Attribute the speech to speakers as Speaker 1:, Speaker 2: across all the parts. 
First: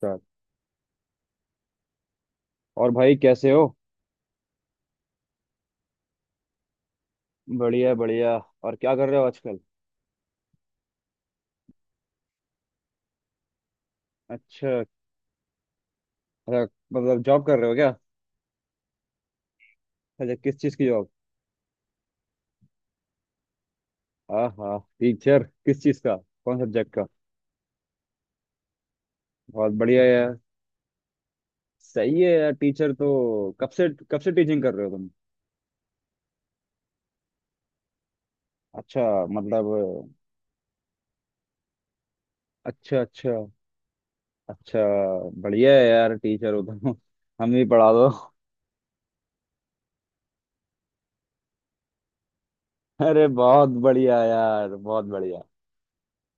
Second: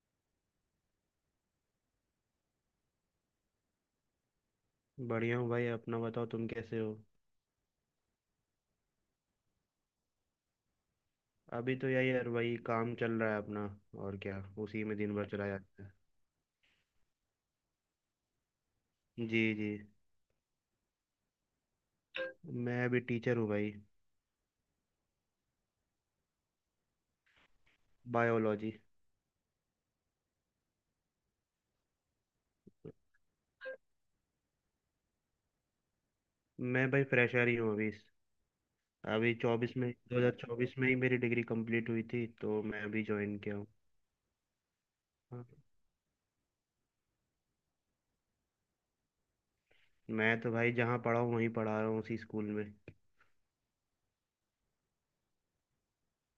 Speaker 1: Sir. और भाई कैसे हो?
Speaker 2: बढ़िया हूँ भाई। अपना बताओ तुम कैसे हो।
Speaker 1: बढ़िया बढ़िया। और क्या कर रहे हो आजकल?
Speaker 2: अभी तो यही यार वही काम चल रहा है अपना। और क्या।
Speaker 1: अच्छा
Speaker 2: उसी में दिन भर चला जाता है।
Speaker 1: अच्छा। मतलब जॉब कर रहे हो क्या?
Speaker 2: जी जी।
Speaker 1: अच्छा, किस चीज़ की जॉब?
Speaker 2: मैं अभी टीचर हूँ भाई।
Speaker 1: हाँ हाँ, टीचर किस चीज़ का? कौन सब्जेक्ट का?
Speaker 2: बायोलॉजी।
Speaker 1: बहुत बढ़िया यार। सही है यार, टीचर तो कब से टीचिंग कर रहे हो तुम?
Speaker 2: मैं भाई फ्रेशर ही हूँ अभी।
Speaker 1: अच्छा।
Speaker 2: अभी चौबीस
Speaker 1: मतलब
Speaker 2: में 2024 में ही मेरी डिग्री कंप्लीट हुई थी, तो मैं
Speaker 1: अच्छा
Speaker 2: अभी
Speaker 1: अच्छा।
Speaker 2: ज्वाइन किया हूँ।
Speaker 1: अच्छा।
Speaker 2: हाँ।
Speaker 1: बढ़िया है यार, टीचर हो तुम। हम भी पढ़ा दो।
Speaker 2: मैं तो भाई जहाँ पढ़ा हूँ वहीं पढ़ा रहा हूँ, उसी स्कूल में।
Speaker 1: अरे बहुत बढ़िया यार, बहुत बढ़िया।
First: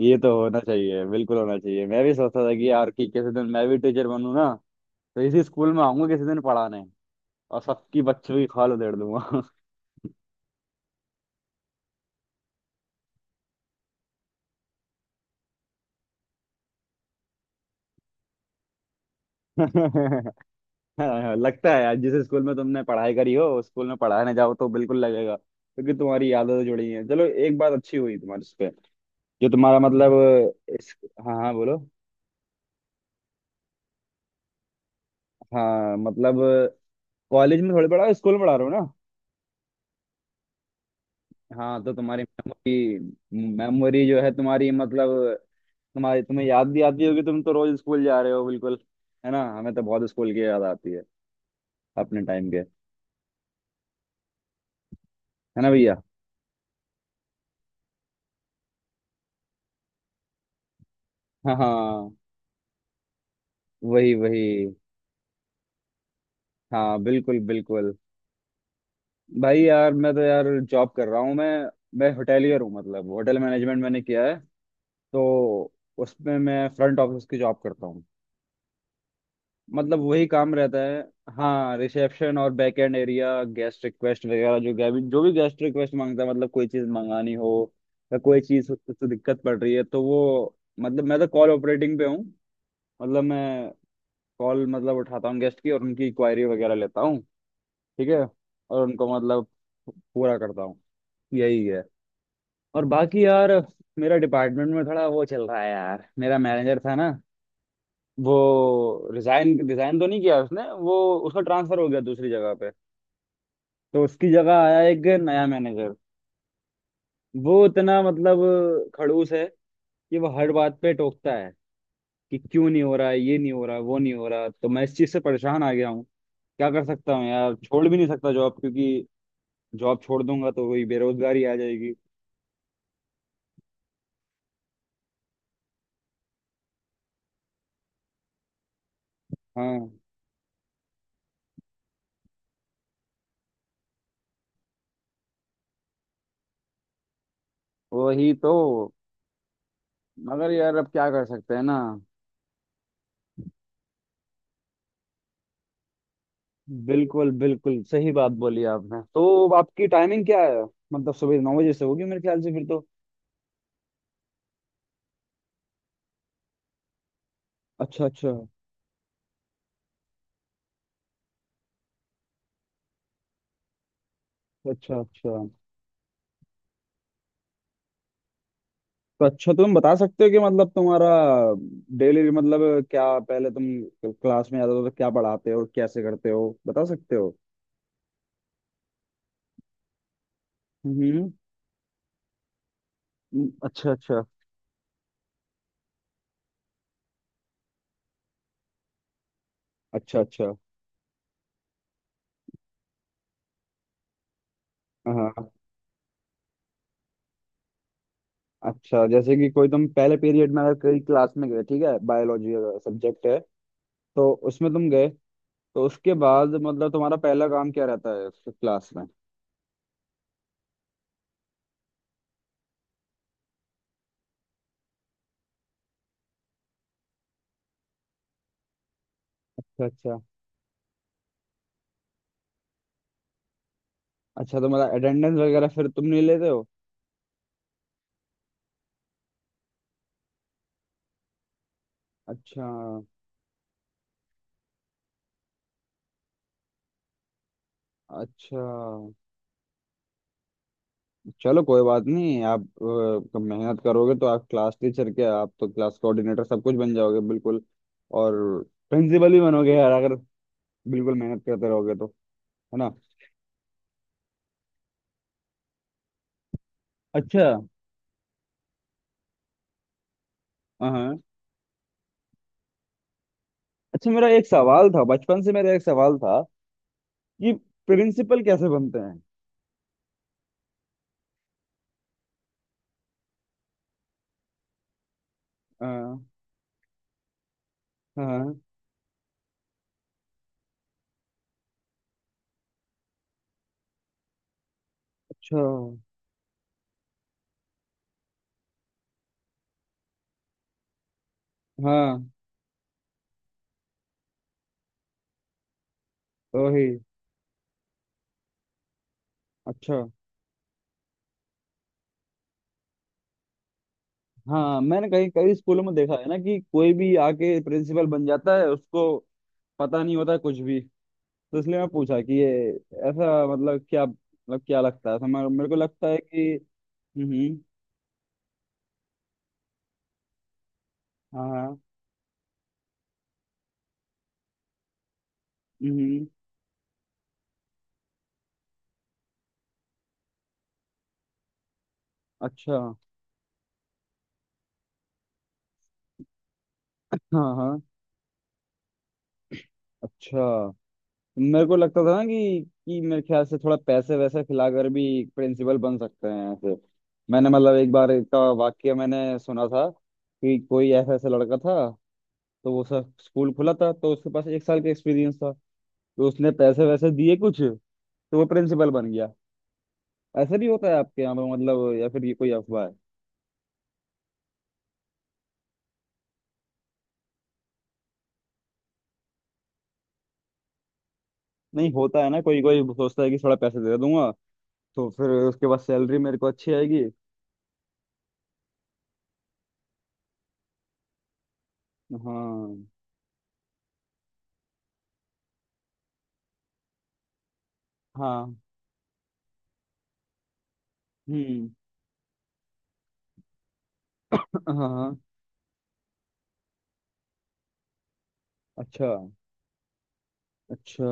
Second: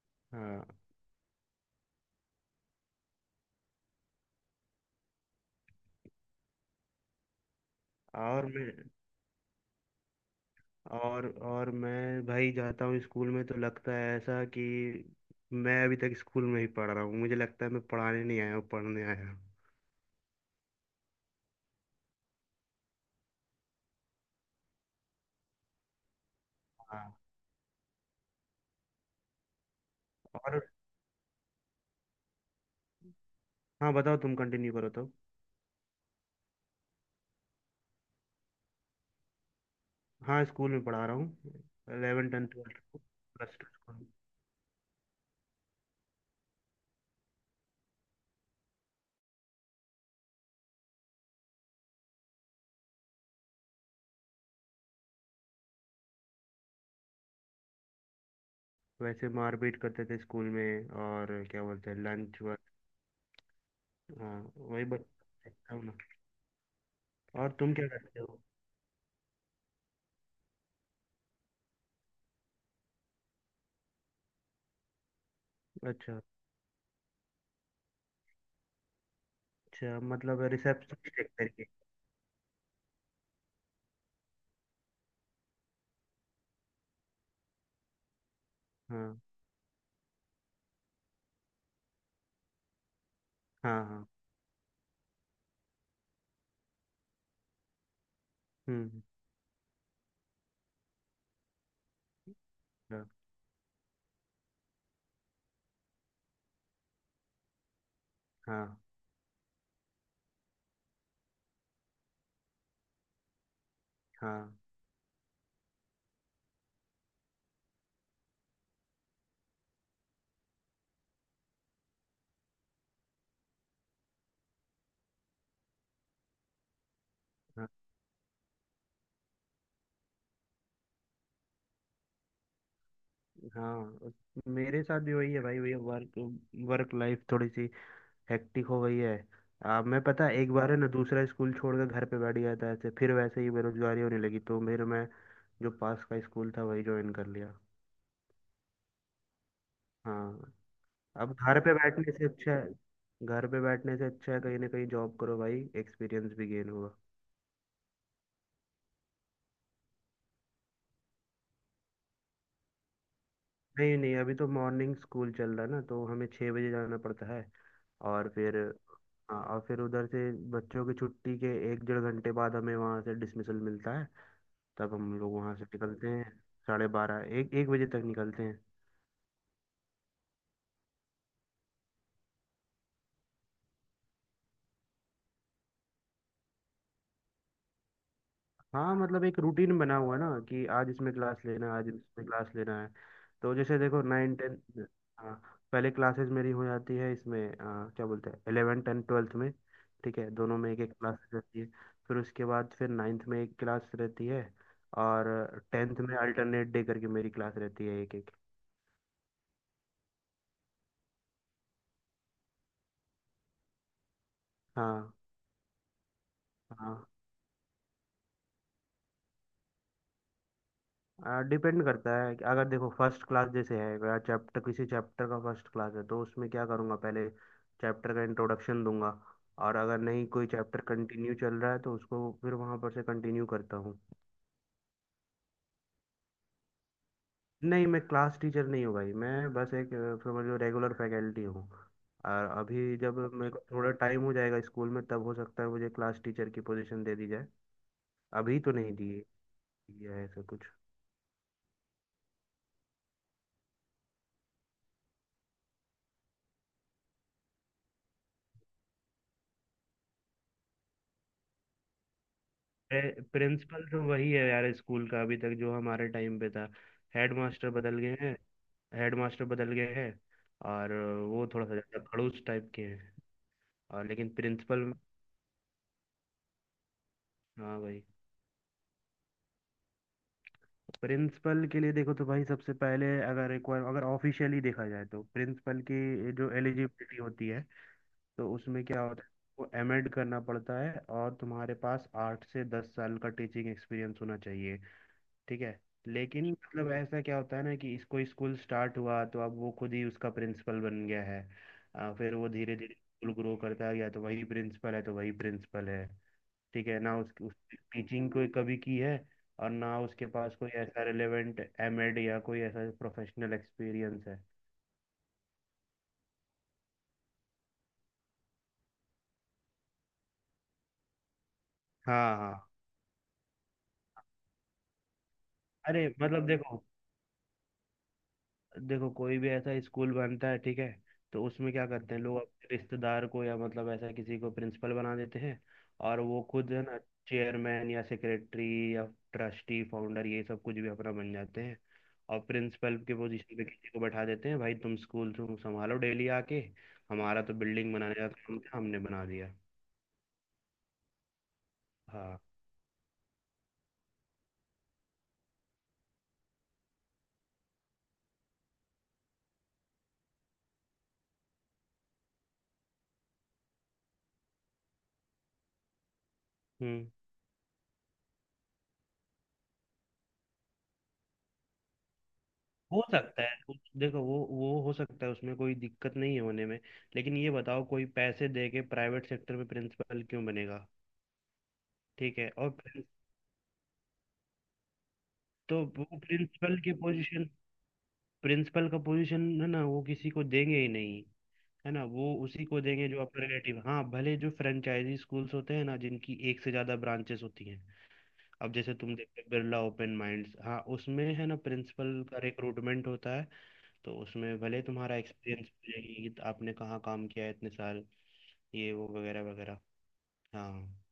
Speaker 1: ये तो होना
Speaker 2: हाँ।
Speaker 1: चाहिए, बिल्कुल होना चाहिए। मैं भी सोचता था कि यार कि किसी दिन मैं भी टीचर बनूं ना, तो इसी स्कूल में आऊंगा किसी दिन पढ़ाने, और सबकी बच्चों की
Speaker 2: और मैं,
Speaker 1: खाल उधेड़ दूंगा।
Speaker 2: और मैं भाई जाता हूँ स्कूल में तो लगता है ऐसा कि मैं अभी तक स्कूल में ही पढ़ रहा हूँ। मुझे लगता है मैं पढ़ाने नहीं आया हूँ, पढ़ने आया हूँ।
Speaker 1: हाँ, लगता है यार, जिस स्कूल में तुमने पढ़ाई करी हो उस स्कूल में पढ़ाने जाओ तो बिल्कुल लगेगा, क्योंकि तुम्हारी यादें तो जुड़ी हैं।
Speaker 2: हाँ।
Speaker 1: चलो एक बात अच्छी हुई तुम्हारे इस पे। जो तुम्हारा मतलब
Speaker 2: और।
Speaker 1: इस हाँ हाँ, बोलो।
Speaker 2: हाँ बताओ, तुम कंटिन्यू करो तो।
Speaker 1: हाँ, कॉलेज में थोड़ी पढ़ा, स्कूल में पढ़ा रहे हो ना।
Speaker 2: हाँ स्कूल में पढ़ा रहा हूँ।
Speaker 1: हाँ, तो तुम्हारी
Speaker 2: 11 tenth twelfth
Speaker 1: memory
Speaker 2: plus two
Speaker 1: memory
Speaker 2: school.
Speaker 1: जो है तुम्हारी मतलब तुम्हारी तुम्हें याद भी आती होगी, तुम तो रोज स्कूल जा रहे हो बिल्कुल। है ना, हमें तो बहुत स्कूल की याद आती है अपने टाइम के, है ना भैया।
Speaker 2: वैसे मारपीट करते थे स्कूल में, और
Speaker 1: हाँ
Speaker 2: क्या बोलते हैं
Speaker 1: हाँ,
Speaker 2: लंच वक्त।
Speaker 1: वही वही।
Speaker 2: हाँ वही बस देखता हूँ ना।
Speaker 1: हाँ, बिल्कुल
Speaker 2: और तुम क्या
Speaker 1: बिल्कुल।
Speaker 2: करते हो।
Speaker 1: भाई यार मैं तो यार जॉब कर रहा हूँ मैं। मैं होटेलियर हूँ, मतलब होटल मैनेजमेंट मैंने किया है। तो
Speaker 2: अच्छा
Speaker 1: उसमें मैं फ्रंट ऑफिस की जॉब करता हूँ।
Speaker 2: अच्छा,
Speaker 1: वही
Speaker 2: मतलब
Speaker 1: काम रहता है।
Speaker 2: रिसेप्शन एक तरीके।
Speaker 1: हाँ, रिसेप्शन और back end area, guest request वगैरह। जो भी गेस्ट रिक्वेस्ट मांगता है, कोई चीज़ मंगानी हो या कोई चीज़ उससे
Speaker 2: हाँ
Speaker 1: दिक्कत पड़ रही है, तो वो, मैं तो कॉल ऑपरेटिंग पे हूँ। मतलब मैं
Speaker 2: हाँ हाँ।
Speaker 1: कॉल उठाता हूँ गेस्ट की, और उनकी क्वायरी वगैरह लेता हूँ। ठीक है। और
Speaker 2: हम्म।
Speaker 1: उनको पूरा करता हूँ। यही है। और
Speaker 2: हाँ
Speaker 1: बाकी यार, मेरा डिपार्टमेंट में थोड़ा वो चल रहा है यार। मेरा मैनेजर था ना, वो
Speaker 2: हाँ।
Speaker 1: रिजाइन रिजाइन तो नहीं किया उसने, वो, उसका ट्रांसफर हो गया दूसरी जगह पे। तो उसकी जगह
Speaker 2: हाँ
Speaker 1: आया एक नया मैनेजर। वो इतना खड़ूस है कि वो हर बात पे टोकता है कि क्यों नहीं हो रहा है, ये नहीं हो रहा, वो नहीं हो रहा। तो मैं इस चीज से परेशान आ गया हूँ। क्या कर सकता हूँ यार, छोड़ भी नहीं सकता जॉब, क्योंकि जॉब छोड़ दूंगा तो वही बेरोजगारी आ जाएगी।
Speaker 2: हाँ। मेरे साथ भी वही है भाई। वही वर्क वर्क लाइफ थोड़ी सी हेक्टिक हो गई है।
Speaker 1: हाँ
Speaker 2: मैं, पता है, एक बार है ना, दूसरा स्कूल छोड़कर घर पे बैठ गया था ऐसे। फिर वैसे ही बेरोजगारी होने लगी, तो मेरे मैं जो पास का स्कूल था वही ज्वाइन कर लिया।
Speaker 1: वही तो। मगर
Speaker 2: हाँ।
Speaker 1: यार अब क्या कर
Speaker 2: अब
Speaker 1: सकते
Speaker 2: घर
Speaker 1: हैं
Speaker 2: पे
Speaker 1: ना।
Speaker 2: बैठने से अच्छा है। घर पे बैठने से अच्छा है, कहीं ना कहीं जॉब करो भाई, एक्सपीरियंस भी गेन होगा।
Speaker 1: बिल्कुल बिल्कुल, सही बात बोली आपने। तो आपकी टाइमिंग क्या है? मतलब सुबह नौ बजे से होगी मेरे ख्याल से फिर तो।
Speaker 2: नहीं नहीं, अभी तो मॉर्निंग स्कूल चल रहा है ना, तो हमें 6 बजे जाना पड़ता है।
Speaker 1: अच्छा
Speaker 2: और
Speaker 1: अच्छा।
Speaker 2: फिर। हाँ, और फिर उधर से बच्चों की छुट्टी के एक डेढ़ घंटे बाद हमें वहाँ से डिसमिसल मिलता है। तब
Speaker 1: अच्छा
Speaker 2: हम लोग
Speaker 1: अच्छा।
Speaker 2: वहाँ से निकलते हैं। साढ़े बारह, एक एक बजे तक निकलते हैं।
Speaker 1: तो अच्छा, तुम बता सकते हो कि मतलब तुम्हारा डेली, क्या पहले तुम क्लास में जाते हो तो क्या पढ़ाते हो, कैसे करते हो, बता सकते हो?
Speaker 2: हाँ मतलब एक रूटीन बना हुआ है ना कि आज इसमें
Speaker 1: हम्म।
Speaker 2: क्लास लेना है, आज इसमें क्लास लेना है। तो जैसे
Speaker 1: अच्छा
Speaker 2: देखो,
Speaker 1: अच्छा।
Speaker 2: Nine ten. हाँ। पहले क्लासेस मेरी हो जाती है इसमें, क्या बोलते हैं, एलेवन टेन ट्वेल्थ में। ठीक
Speaker 1: अच्छा
Speaker 2: है,
Speaker 1: अच्छा।
Speaker 2: दोनों में एक एक क्लास रहती है। फिर उसके बाद फिर नाइन्थ में एक क्लास रहती है।
Speaker 1: हाँ।
Speaker 2: और टेंथ में अल्टरनेट डे करके मेरी क्लास रहती है, एक एक।
Speaker 1: अच्छा, जैसे कि कोई तुम पहले पीरियड में अगर कोई क्लास में गए, ठीक है, बायोलॉजी सब्जेक्ट है, तो उसमें तुम गए,
Speaker 2: हाँ।
Speaker 1: तो उसके बाद मतलब
Speaker 2: हाँ
Speaker 1: तुम्हारा पहला काम क्या रहता है उस क्लास में?
Speaker 2: डिपेंड करता है कि, अगर देखो फर्स्ट क्लास जैसे है, चैप्टर, किसी चैप्टर का फर्स्ट क्लास है तो उसमें क्या करूँगा, पहले चैप्टर का इंट्रोडक्शन दूंगा। और
Speaker 1: अच्छा
Speaker 2: अगर
Speaker 1: अच्छा।
Speaker 2: नहीं, कोई चैप्टर कंटिन्यू चल रहा है तो उसको फिर वहाँ पर से कंटिन्यू करता हूँ।
Speaker 1: अच्छा, तो मतलब अटेंडेंस वगैरह फिर तुम नहीं लेते हो?
Speaker 2: नहीं, मैं क्लास टीचर नहीं हूँ भाई। मैं बस एक समझ लो, रेगुलर फैकल्टी हूँ। और
Speaker 1: अच्छा।
Speaker 2: अभी जब मेरे को थोड़ा टाइम हो जाएगा स्कूल में, तब हो सकता है मुझे क्लास टीचर की पोजीशन दे दी जाए। अभी
Speaker 1: अच्छा।
Speaker 2: तो नहीं दी है ऐसा कुछ।
Speaker 1: चलो कोई बात नहीं आप, मेहनत करोगे तो आप क्लास टीचर के, आप तो क्लास कोऑर्डिनेटर सब कुछ बन जाओगे बिल्कुल। और प्रिंसिपल भी बनोगे यार, अगर बिल्कुल मेहनत करते रहोगे तो, है ना।
Speaker 2: प्रिंसिपल तो वही है यार स्कूल का, अभी तक जो हमारे टाइम पे था। हेड
Speaker 1: अच्छा।
Speaker 2: मास्टर बदल गए हैं। हेड मास्टर बदल गए हैं। और
Speaker 1: हाँ।
Speaker 2: वो थोड़ा सा ज़्यादा खड़ूस टाइप के हैं। और
Speaker 1: अच्छा, मेरा
Speaker 2: लेकिन
Speaker 1: एक सवाल
Speaker 2: प्रिंसिपल।
Speaker 1: था बचपन से, मेरा एक सवाल था कि
Speaker 2: हाँ भाई।
Speaker 1: प्रिंसिपल कैसे बनते हैं?
Speaker 2: प्रिंसिपल के लिए देखो तो भाई, सबसे पहले अगर ऑफिशियली देखा जाए तो प्रिंसिपल
Speaker 1: हाँ
Speaker 2: की जो एलिजिबिलिटी होती है, तो
Speaker 1: हाँ।
Speaker 2: उसमें क्या होता है, वो एमएड करना पड़ता है और तुम्हारे पास 8 से 10 साल का टीचिंग एक्सपीरियंस होना चाहिए।
Speaker 1: अच्छा।
Speaker 2: ठीक है। लेकिन मतलब ऐसा क्या होता है ना कि इसको स्कूल स्टार्ट हुआ तो अब वो खुद ही उसका प्रिंसिपल बन गया है।
Speaker 1: हाँ।
Speaker 2: फिर वो धीरे धीरे स्कूल ग्रो करता गया, तो वही प्रिंसिपल है तो वही प्रिंसिपल है।
Speaker 1: ओही।
Speaker 2: ठीक है ना। उस टीचिंग कोई कभी की है, और ना
Speaker 1: अच्छा।
Speaker 2: उसके पास कोई ऐसा रिलेवेंट एमएड या कोई ऐसा प्रोफेशनल एक्सपीरियंस है।
Speaker 1: हाँ, मैंने कहीं कई स्कूलों में देखा है ना, कि कोई भी आके प्रिंसिपल बन जाता है, उसको पता नहीं होता कुछ भी। तो इसलिए मैं पूछा कि
Speaker 2: हाँ
Speaker 1: ये
Speaker 2: हाँ।
Speaker 1: ऐसा, मतलब क्या, मतलब क्या लगता है? तो मेरे मेरे को
Speaker 2: अरे
Speaker 1: लगता है
Speaker 2: मतलब
Speaker 1: कि,
Speaker 2: देखो,
Speaker 1: हम्म।
Speaker 2: देखो कोई भी ऐसा स्कूल बनता है, ठीक है, तो
Speaker 1: हाँ
Speaker 2: उसमें
Speaker 1: हाँ।
Speaker 2: क्या करते हैं, लोग अपने रिश्तेदार को या मतलब ऐसा किसी को प्रिंसिपल बना देते हैं। और
Speaker 1: हम्म।
Speaker 2: वो खुद है ना, चेयरमैन या सेक्रेटरी या ट्रस्टी फाउंडर, ये सब कुछ भी अपना बन जाते हैं। और
Speaker 1: अच्छा।
Speaker 2: प्रिंसिपल के पोजीशन पे किसी को बैठा देते हैं, भाई तुम स्कूल तुम संभालो डेली आके। हमारा
Speaker 1: हाँ
Speaker 2: तो
Speaker 1: हाँ।
Speaker 2: बिल्डिंग बनाने का काम था, हमने बना दिया।
Speaker 1: अच्छा, मेरे को लगता था ना
Speaker 2: हाँ।
Speaker 1: कि मेरे ख्याल से थोड़ा पैसे वैसे खिलाकर भी प्रिंसिपल बन सकते हैं ऐसे। मैंने एक बार का वाक्य मैंने सुना था कि कोई ऐसा ऐसा लड़का था, तो वो सर स्कूल खुला था, तो उसके पास एक साल का एक्सपीरियंस था, तो उसने पैसे वैसे
Speaker 2: हम्म।
Speaker 1: दिए कुछ, तो वो प्रिंसिपल बन गया। ऐसा भी होता है आपके यहाँ पे मतलब, या फिर ये कोई अफवाह है?
Speaker 2: हो सकता है देखो, वो हो सकता है, उसमें कोई दिक्कत नहीं है होने में। लेकिन ये बताओ, कोई पैसे दे के प्राइवेट सेक्टर में प्रिंसिपल क्यों बनेगा।
Speaker 1: नहीं होता है
Speaker 2: ठीक
Speaker 1: ना,
Speaker 2: है।
Speaker 1: कोई
Speaker 2: और
Speaker 1: कोई सोचता है कि थोड़ा पैसे दे दूंगा तो फिर उसके
Speaker 2: तो
Speaker 1: बाद
Speaker 2: वो
Speaker 1: सैलरी मेरे को अच्छी
Speaker 2: प्रिंसिपल की
Speaker 1: आएगी।
Speaker 2: पोजीशन, प्रिंसिपल का पोजीशन है ना, वो किसी को देंगे ही नहीं। है ना, वो उसी को
Speaker 1: हाँ
Speaker 2: देंगे जो अपने रिलेटिव। हाँ भले जो फ्रेंचाइजी स्कूल्स होते हैं ना, जिनकी एक से ज्यादा ब्रांचेस होती हैं,
Speaker 1: हाँ।
Speaker 2: अब जैसे तुम देखते हो, बिरला ओपन माइंड्स, हाँ उसमें है ना,
Speaker 1: हम्म।
Speaker 2: प्रिंसिपल का रिक्रूटमेंट होता है। तो उसमें
Speaker 1: हाँ
Speaker 2: भले तुम्हारा
Speaker 1: हाँ।
Speaker 2: एक्सपीरियंस पूछेगी कि आपने कहाँ काम किया है, इतने साल, ये वो
Speaker 1: अच्छा।
Speaker 2: वगैरह वगैरह। हाँ।
Speaker 1: अच्छा।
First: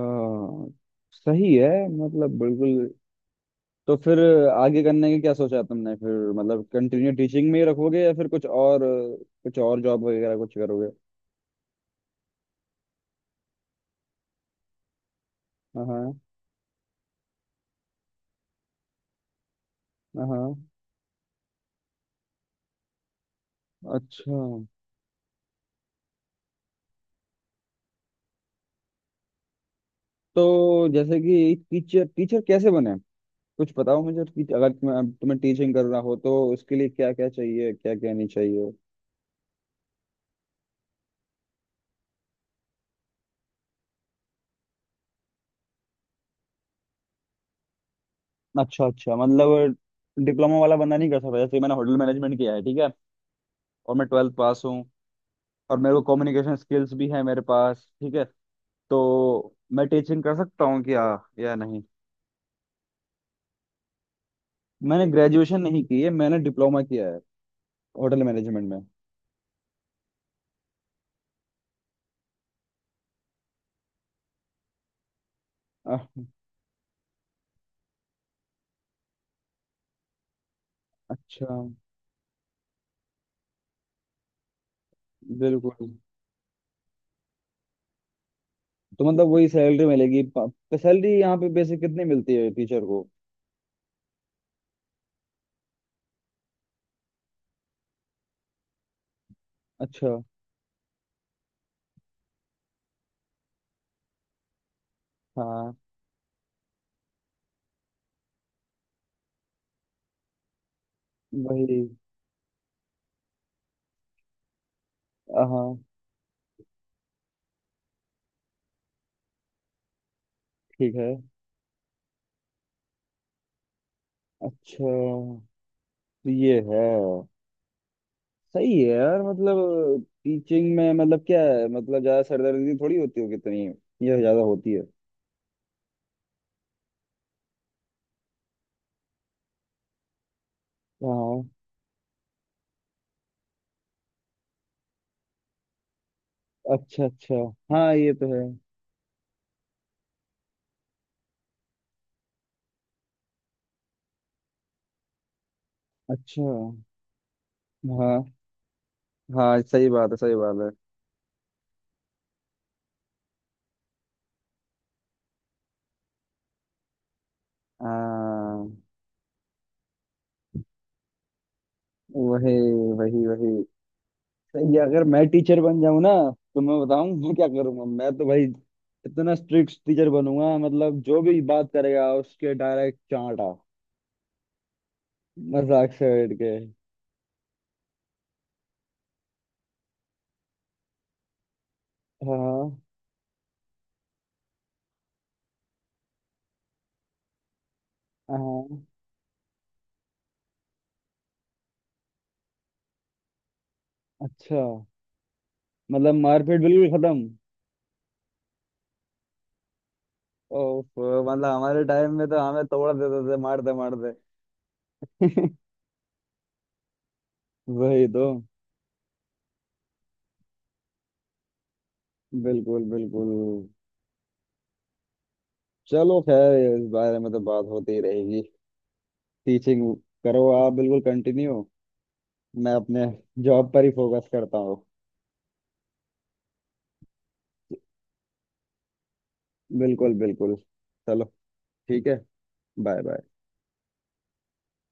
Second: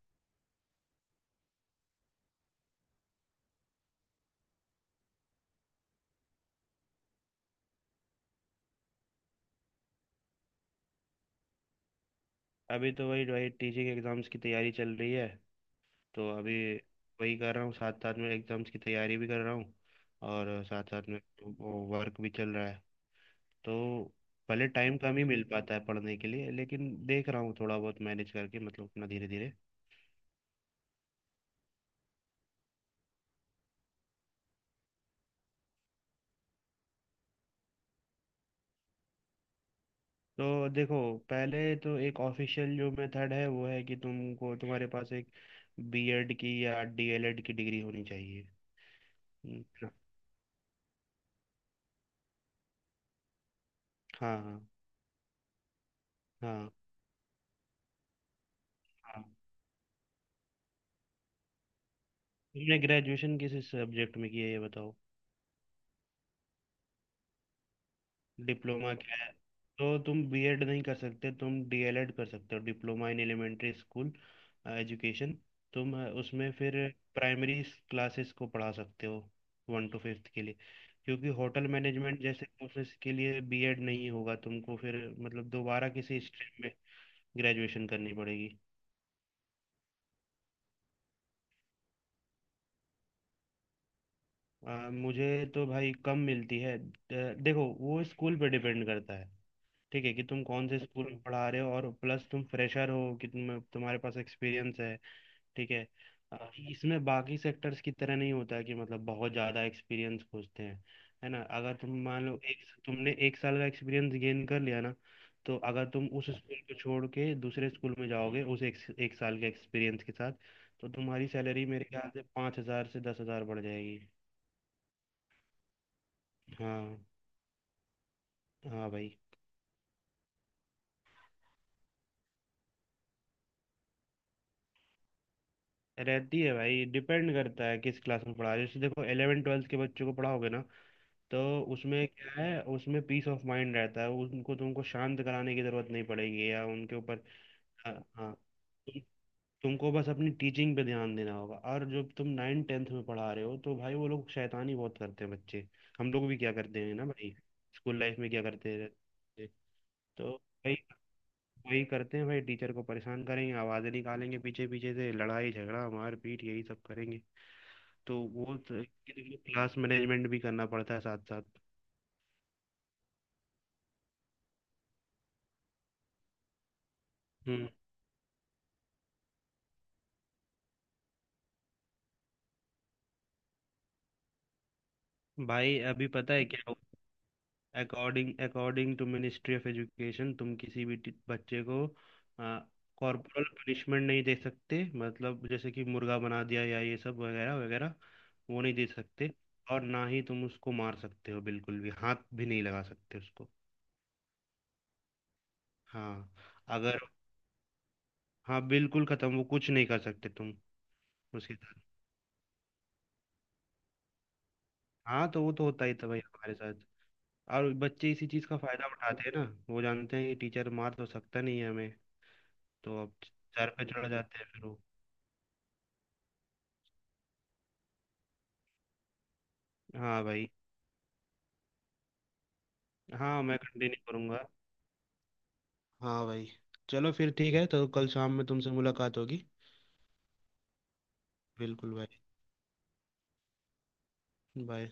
Speaker 1: सही है। बिल्कुल। तो फिर आगे करने की क्या सोचा है तुमने फिर? मतलब कंटिन्यू टीचिंग में ही रखोगे या फिर कुछ और, कुछ और जॉब वगैरह कुछ करोगे?
Speaker 2: अभी तो वही वही टीसी के एग्ज़ाम्स की तैयारी चल रही है।
Speaker 1: हाँ हाँ।
Speaker 2: तो अभी वही कर रहा हूँ, साथ साथ में एग्ज़ाम्स की तैयारी भी कर रहा हूँ।
Speaker 1: हाँ।
Speaker 2: और साथ साथ में वो वर्क भी चल रहा है। तो
Speaker 1: अच्छा,
Speaker 2: भले टाइम कम ही मिल पाता है पढ़ने के लिए, लेकिन देख रहा हूँ थोड़ा बहुत मैनेज करके, मतलब अपना धीरे धीरे।
Speaker 1: तो जैसे कि टीचर, टीचर कैसे बने, कुछ बताओ मुझे, कि अगर तुम्हें टीचिंग करना हो तो उसके लिए क्या क्या चाहिए, क्या क्या नहीं चाहिए?
Speaker 2: तो देखो, पहले तो एक ऑफिशियल जो मेथड है वो है कि तुमको, तुम्हारे पास एक बीएड की या डीएलएड की डिग्री होनी चाहिए।
Speaker 1: अच्छा अच्छा।
Speaker 2: हम्म।
Speaker 1: मतलब डिप्लोमा वाला बंदा नहीं कर सकता? जैसे मैंने होटल मैनेजमेंट किया है, ठीक है, और मैं ट्वेल्थ
Speaker 2: हाँ
Speaker 1: पास
Speaker 2: हाँ।
Speaker 1: हूँ, और मेरे को कम्युनिकेशन
Speaker 2: हाँ
Speaker 1: स्किल्स भी है मेरे पास, ठीक है,
Speaker 2: हाँ।
Speaker 1: तो मैं टीचिंग कर सकता हूँ क्या या नहीं?
Speaker 2: तुमने ग्रेजुएशन किस सब्जेक्ट में की है ये बताओ।
Speaker 1: मैंने ग्रेजुएशन नहीं की है, मैंने डिप्लोमा किया है होटल मैनेजमेंट में।
Speaker 2: डिप्लोमा क्या है। तो तुम बीएड नहीं कर सकते, तुम डीएलएड कर सकते हो, diploma in elementary school education. तुम
Speaker 1: आह,
Speaker 2: उसमें फिर प्राइमरी क्लासेस को पढ़ा सकते हो, वन टू फिफ्थ के लिए। क्योंकि
Speaker 1: अच्छा।
Speaker 2: होटल मैनेजमेंट जैसे कोर्सेज के लिए बीएड नहीं होगा, तुमको फिर मतलब दोबारा
Speaker 1: बिल्कुल।
Speaker 2: किसी स्ट्रीम में ग्रेजुएशन करनी पड़ेगी।
Speaker 1: तो मतलब वही सैलरी मिलेगी? सैलरी यहाँ पे बेसिक कितनी मिलती है टीचर को?
Speaker 2: मुझे तो भाई कम मिलती है। देखो, वो स्कूल पे डिपेंड करता है। ठीक है
Speaker 1: अच्छा।
Speaker 2: कि तुम कौन से स्कूल में पढ़ा रहे हो, और प्लस तुम फ्रेशर हो कि तुम, तुम्हारे पास एक्सपीरियंस है। ठीक
Speaker 1: हाँ
Speaker 2: है। इसमें बाकी सेक्टर्स की तरह नहीं होता है कि मतलब बहुत ज़्यादा एक्सपीरियंस खोजते हैं। है ना, अगर
Speaker 1: वही।
Speaker 2: तुम मान लो, एक, तुमने एक साल का एक्सपीरियंस गेन कर लिया ना,
Speaker 1: हाँ
Speaker 2: तो
Speaker 1: हाँ,
Speaker 2: अगर तुम उस स्कूल को छोड़ के दूसरे स्कूल में जाओगे उस एक साल के एक्सपीरियंस के साथ, तो
Speaker 1: ठीक है।
Speaker 2: तुम्हारी सैलरी मेरे ख्याल से 5 हज़ार से 10 हज़ार बढ़ जाएगी।
Speaker 1: अच्छा, तो ये है।
Speaker 2: हाँ।
Speaker 1: सही है
Speaker 2: हाँ भाई।
Speaker 1: यार। मतलब टीचिंग में मतलब क्या है, मतलब ज्यादा सरदर्दी थोड़ी होती होगी इतनी, ये ज्यादा होती है?
Speaker 2: रहती है भाई, डिपेंड करता है किस क्लास में पढ़ा रहे हो। जैसे देखो, इलेवन ट्वेल्थ के बच्चों को पढ़ाओगे ना, तो
Speaker 1: हाँ।
Speaker 2: उसमें क्या है, उसमें पीस ऑफ माइंड रहता है, उनको तुमको शांत कराने की जरूरत नहीं पड़ेगी, या उनके
Speaker 1: अच्छा
Speaker 2: ऊपर।
Speaker 1: अच्छा। हाँ,
Speaker 2: हाँ
Speaker 1: ये तो
Speaker 2: हाँ।
Speaker 1: है।
Speaker 2: तुम- तुमको बस अपनी टीचिंग पे ध्यान देना होगा। और जब तुम नाइन टेंथ में पढ़ा रहे हो तो भाई, वो लोग शैतानी बहुत करते हैं बच्चे। हम लोग भी
Speaker 1: अच्छा।
Speaker 2: क्या करते हैं ना भाई, स्कूल लाइफ
Speaker 1: हाँ
Speaker 2: में क्या करते हैं,
Speaker 1: हाँ, सही बात है,
Speaker 2: तो
Speaker 1: सही बात है।
Speaker 2: भाई, वही करते हैं भाई, टीचर को परेशान करेंगे, आवाज़ें निकालेंगे, पीछे पीछे से लड़ाई झगड़ा मार पीट, यही सब करेंगे। तो वो
Speaker 1: हाँ
Speaker 2: तो- क्लास मैनेजमेंट भी करना पड़ता है साथ साथ।
Speaker 1: वही वही वही। ये अगर मैं टीचर बन जाऊं ना, तो मैं बताऊं मैं क्या
Speaker 2: हम्म।
Speaker 1: करूंगा। मैं तो भाई इतना स्ट्रिक्ट टीचर बनूंगा, मतलब जो भी बात करेगा उसके डायरेक्ट चांटा।
Speaker 2: भाई
Speaker 1: मजाक
Speaker 2: अभी
Speaker 1: से हट
Speaker 2: पता है
Speaker 1: के।
Speaker 2: क्या, according according to ministry of education, तुम किसी भी बच्चे को
Speaker 1: हाँ।
Speaker 2: कॉर्पोरल पनिशमेंट नहीं दे सकते, मतलब जैसे कि मुर्गा बना दिया या ये सब वगैरह वगैरह। वो नहीं
Speaker 1: हाँ।
Speaker 2: दे सकते, और ना ही तुम उसको मार सकते हो, बिल्कुल भी हाथ भी नहीं लगा सकते उसको।
Speaker 1: अच्छा, मतलब
Speaker 2: हाँ।
Speaker 1: मारपीट बिल्कुल
Speaker 2: अगर
Speaker 1: खत्म?
Speaker 2: हाँ बिल्कुल खत्म, वो कुछ नहीं कर सकते तुम
Speaker 1: ओफ, मतलब
Speaker 2: उसके साथ।
Speaker 1: हमारे टाइम में तो हमें तोड़ देते थे मारते मारते।
Speaker 2: हाँ, तो वो तो होता ही था भाई हमारे साथ। और
Speaker 1: वही
Speaker 2: बच्चे
Speaker 1: तो।
Speaker 2: इसी चीज़ का फायदा उठाते हैं ना, वो जानते हैं कि टीचर मार तो सकता नहीं है हमें।
Speaker 1: बिल्कुल
Speaker 2: तो अब
Speaker 1: बिल्कुल।
Speaker 2: सर पे चढ़ जाते हैं फिर वो।
Speaker 1: चलो खैर, इस बारे में तो बात होती ही रहेगी। टीचिंग
Speaker 2: हाँ
Speaker 1: करो
Speaker 2: भाई।
Speaker 1: आप बिल्कुल, कंटिन्यू। मैं अपने
Speaker 2: हाँ मैं
Speaker 1: जॉब पर ही
Speaker 2: कंटिन्यू
Speaker 1: फोकस
Speaker 2: करूँगा।
Speaker 1: करता हूँ।
Speaker 2: हाँ भाई। चलो फिर ठीक है, तो कल शाम में तुमसे मुलाकात होगी।
Speaker 1: बिल्कुल बिल्कुल। चलो,
Speaker 2: बिल्कुल
Speaker 1: ठीक
Speaker 2: भाई।
Speaker 1: है। Bye bye.
Speaker 2: बाय।